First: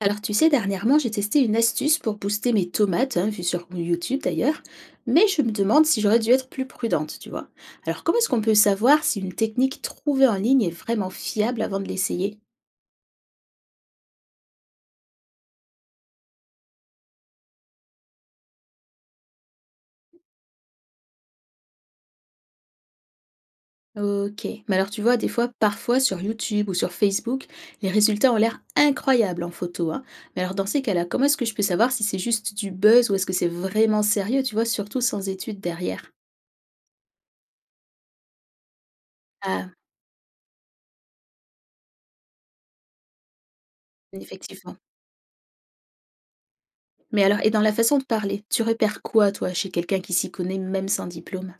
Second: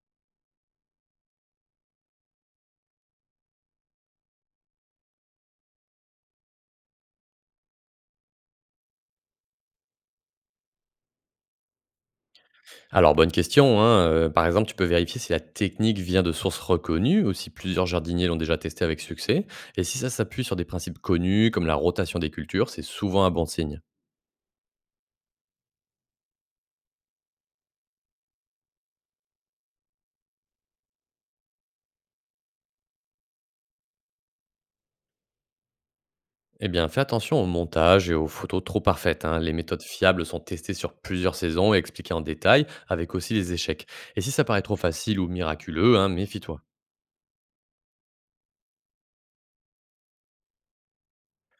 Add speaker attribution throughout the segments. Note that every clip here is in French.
Speaker 1: Alors tu sais, dernièrement, j'ai testé une astuce pour booster mes tomates, hein, vue sur YouTube d'ailleurs, mais je me demande si j'aurais dû être plus prudente, tu vois. Alors comment est-ce qu'on peut savoir si une technique trouvée en ligne est vraiment fiable avant de l'essayer?
Speaker 2: Alors, bonne question, hein, par exemple, tu peux vérifier si la technique vient de sources reconnues ou si plusieurs jardiniers l'ont déjà testé avec succès. Et si ça s'appuie sur des principes connus, comme la rotation des cultures, c'est souvent un bon signe.
Speaker 1: Ok, mais alors tu vois, des fois, parfois sur YouTube ou sur Facebook, les résultats ont l'air incroyables en photo, hein. Mais alors dans ces cas-là, comment est-ce que je peux savoir si c'est juste du buzz ou est-ce que c'est vraiment sérieux, tu vois, surtout sans études derrière?
Speaker 2: Eh bien, fais attention au montage et aux photos trop parfaites, hein. Les
Speaker 1: Ah,
Speaker 2: méthodes fiables sont testées sur plusieurs saisons et expliquées en détail, avec aussi les échecs. Et si ça paraît trop
Speaker 1: effectivement.
Speaker 2: facile ou miraculeux, hein, méfie-toi.
Speaker 1: Mais alors et dans la façon de parler, tu repères quoi toi chez quelqu'un qui s'y connaît même sans diplôme?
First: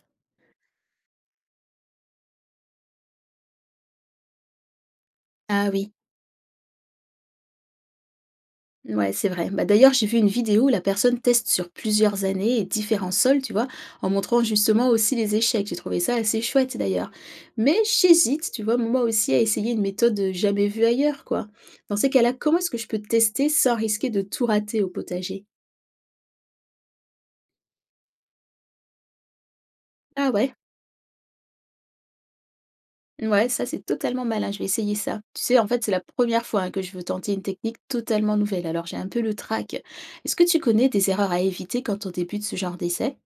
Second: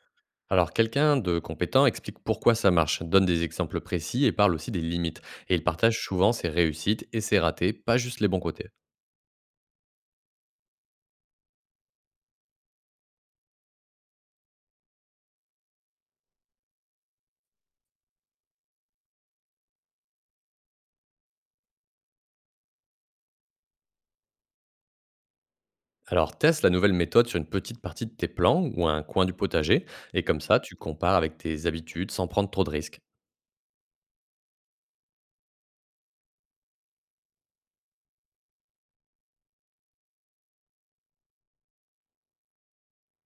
Speaker 2: Alors, quelqu'un de compétent explique pourquoi ça marche, donne des exemples précis et parle aussi des limites. Et il
Speaker 1: Ah oui,
Speaker 2: partage souvent ses réussites et ses ratés, pas juste les bons côtés.
Speaker 1: ouais, c'est vrai. Bah, d'ailleurs, j'ai vu une vidéo où la personne teste sur plusieurs années et différents sols, tu vois, en montrant justement aussi les échecs. J'ai trouvé ça assez chouette d'ailleurs. Mais j'hésite, tu vois, moi aussi à essayer une méthode jamais vue ailleurs, quoi. Dans ces cas-là, comment est-ce que je peux tester sans risquer de tout rater au potager?
Speaker 2: Alors, teste la nouvelle méthode sur une petite partie de tes plans ou un coin du potager, et
Speaker 1: Ah
Speaker 2: comme
Speaker 1: ouais?
Speaker 2: ça, tu compares avec tes habitudes sans prendre trop de risques.
Speaker 1: Ouais, ça c'est totalement malin, je vais essayer ça. Tu sais, en fait, c'est la première fois hein, que je veux tenter une technique totalement nouvelle, alors j'ai un peu le trac. Est-ce que tu connais des erreurs à éviter quand on débute ce genre d'essai?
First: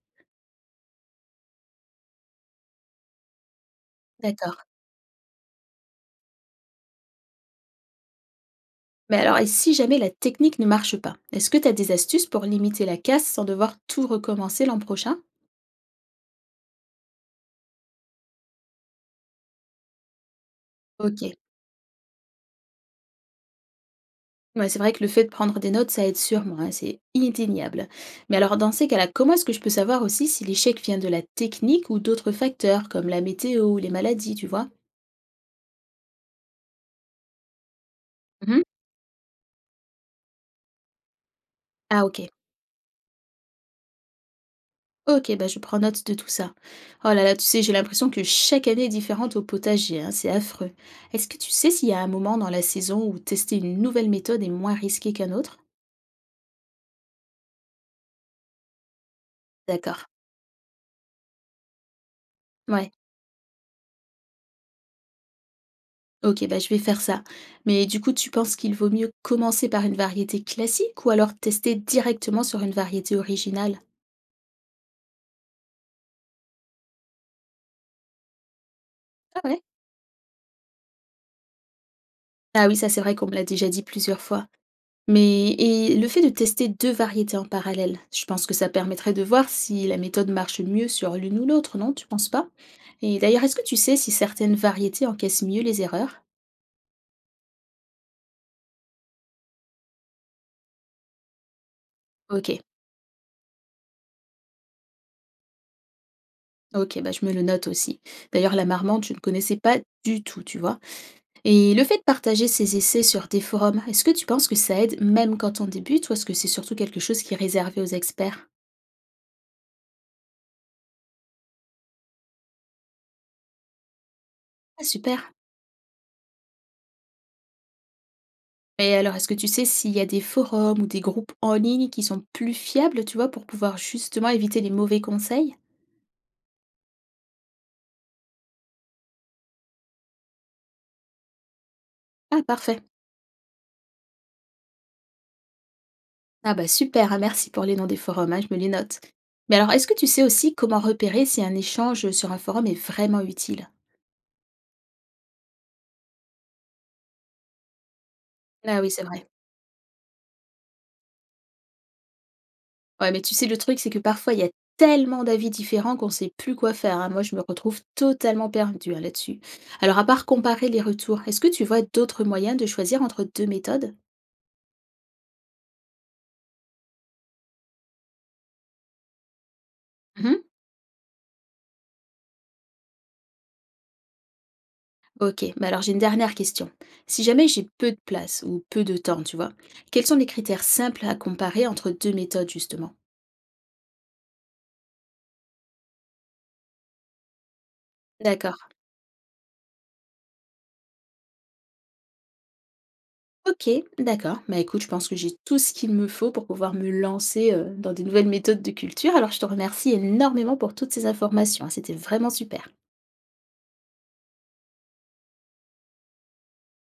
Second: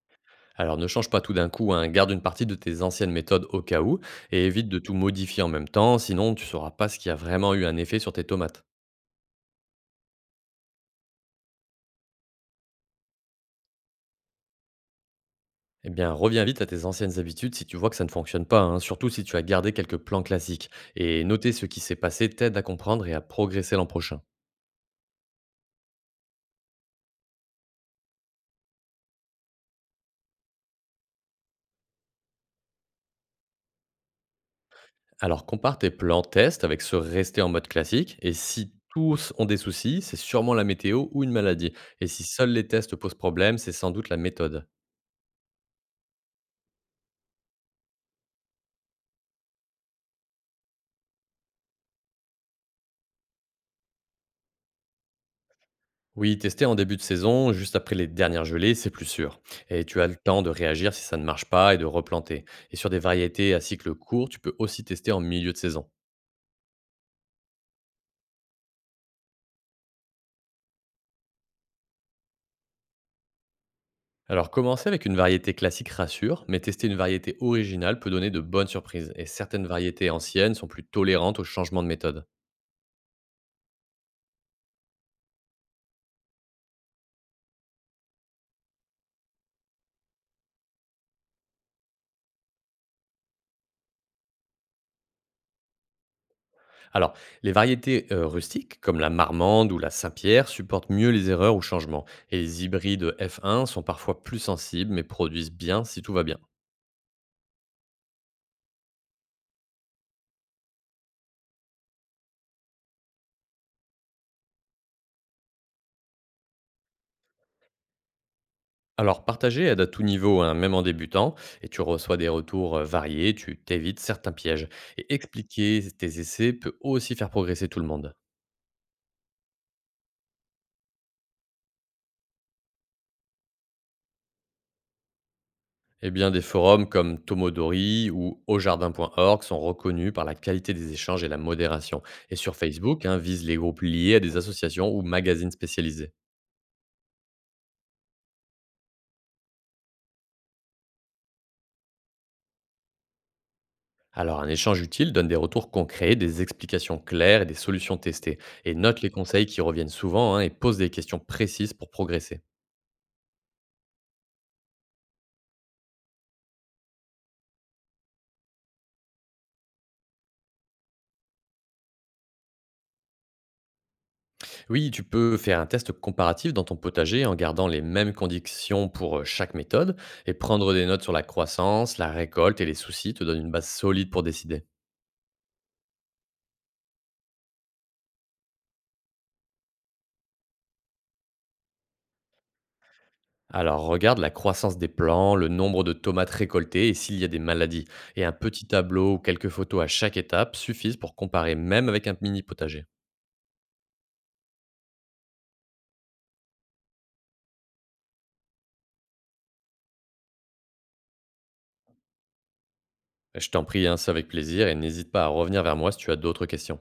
Speaker 2: Alors, ne change pas tout d'un coup, hein, garde une partie de tes anciennes méthodes au cas où, et
Speaker 1: D'accord.
Speaker 2: évite de tout modifier en même temps, sinon tu ne sauras pas ce qui a vraiment eu un effet sur tes tomates.
Speaker 1: Mais alors, et si jamais la technique ne marche pas, est-ce que tu as des astuces pour limiter la casse sans devoir tout recommencer l'an prochain?
Speaker 2: Eh bien, reviens vite à tes anciennes habitudes si tu vois que ça ne fonctionne pas, hein, surtout si tu as gardé quelques plans classiques. Et
Speaker 1: Ok.
Speaker 2: noter ce qui s'est passé t'aide à comprendre et à progresser l'an prochain.
Speaker 1: Ouais, c'est vrai que le fait de prendre des notes, ça aide sûrement, hein, c'est indéniable. Mais alors, dans ces cas-là, comment est-ce que je peux savoir aussi si l'échec vient de la technique ou d'autres facteurs, comme la météo ou les maladies, tu vois?
Speaker 2: Alors compare tes plans test avec ceux restés en mode classique et
Speaker 1: Mhm.
Speaker 2: si tous ont des soucis, c'est sûrement la météo ou une maladie.
Speaker 1: Ah,
Speaker 2: Et si
Speaker 1: ok.
Speaker 2: seuls les tests posent problème, c'est sans doute la méthode.
Speaker 1: OK, bah, je prends note de tout ça. Oh là là, tu sais, j'ai l'impression que chaque année est différente au potager, hein, c'est affreux. Est-ce que tu sais s'il y a un moment dans la saison où tester une nouvelle méthode est moins risqué qu'un autre?
Speaker 2: Oui, tester en début de saison, juste après les dernières gelées, c'est plus sûr. Et tu
Speaker 1: D'accord.
Speaker 2: as le temps de réagir si ça ne marche pas et de replanter. Et sur
Speaker 1: Ouais.
Speaker 2: des variétés à cycle court, tu peux aussi tester en milieu de saison.
Speaker 1: OK, bah, je vais faire ça. Mais du coup, tu penses qu'il vaut mieux commencer par une variété classique ou alors tester directement sur une variété originale?
Speaker 2: Alors commencer avec une variété classique rassure, mais tester une variété originale peut donner de bonnes surprises. Et
Speaker 1: Ah ouais?
Speaker 2: certaines variétés anciennes sont plus tolérantes aux changements de méthode.
Speaker 1: Ah oui, ça c'est vrai qu'on me l'a déjà dit plusieurs fois. Mais et le fait de tester 2 variétés en parallèle, je pense que ça permettrait de voir si la méthode marche mieux sur l'une ou l'autre, non, tu penses pas? Et d'ailleurs, est-ce que tu sais si certaines variétés encaissent mieux les erreurs?
Speaker 2: Alors, les variétés rustiques, comme la marmande ou la Saint-Pierre, supportent mieux les erreurs ou changements, et
Speaker 1: OK,
Speaker 2: les hybrides F1 sont parfois plus sensibles, mais produisent bien si tout va bien.
Speaker 1: OK, bah, je me le note aussi. D'ailleurs, la marmande, je ne connaissais pas du tout, tu vois? Et le fait de partager ces essais sur des forums, est-ce que tu penses que ça aide même quand on débute ou est-ce que c'est surtout quelque chose qui est réservé aux experts?
Speaker 2: Alors, partager aide à tout niveau, hein, même en débutant, et tu reçois des retours variés, tu t'évites certains pièges.
Speaker 1: Ah
Speaker 2: Et
Speaker 1: super!
Speaker 2: expliquer tes essais peut aussi faire progresser tout le monde.
Speaker 1: Mais alors, est-ce que tu sais s'il y a des forums ou des groupes en ligne qui sont plus fiables, tu vois, pour pouvoir justement éviter les mauvais conseils?
Speaker 2: Eh bien, des forums comme Tomodori ou aujardin.org sont reconnus par la qualité des échanges et la modération. Et
Speaker 1: Ah,
Speaker 2: sur
Speaker 1: parfait.
Speaker 2: Facebook, hein, visent les groupes liés à des associations ou magazines spécialisés.
Speaker 1: Ah bah super, hein, merci pour les noms des forums, hein, je me les note. Mais alors, est-ce que tu sais aussi comment repérer si un échange sur un forum est vraiment utile?
Speaker 2: Alors, un échange utile donne des retours concrets, des explications claires et des solutions testées. Et
Speaker 1: Ah oui,
Speaker 2: note
Speaker 1: c'est
Speaker 2: les
Speaker 1: vrai.
Speaker 2: conseils qui reviennent souvent, hein, et pose des questions précises pour progresser.
Speaker 1: Ouais, mais tu sais, le truc, c'est que parfois, il y a tellement d'avis différents qu'on sait plus quoi faire, hein. Moi, je me retrouve totalement perdue, hein, là-dessus. Alors, à part comparer les retours, est-ce que tu vois d'autres moyens de choisir entre deux méthodes?
Speaker 2: Oui, tu peux faire un test comparatif dans ton potager en gardant les mêmes conditions pour chaque méthode et prendre des notes sur la croissance, la récolte et les soucis te donne une base solide pour décider.
Speaker 1: Ok, mais alors j'ai une dernière question. Si jamais j'ai peu de place ou peu de temps, tu vois, quels sont les critères simples à comparer entre deux méthodes, justement?
Speaker 2: Alors, regarde la croissance des plants, le nombre de tomates récoltées et s'il y a des maladies. Et un
Speaker 1: D'accord.
Speaker 2: petit tableau ou quelques photos à chaque étape suffisent pour comparer même avec un mini potager.
Speaker 1: Ok, d'accord. Bah écoute, je pense que j'ai tout ce qu'il me faut pour pouvoir me lancer dans des nouvelles méthodes de culture. Alors je te remercie énormément pour toutes ces informations. Hein, c'était vraiment super.
Speaker 2: Je t'en prie, hein, c'est avec plaisir et n'hésite pas à revenir vers moi si tu as d'autres questions.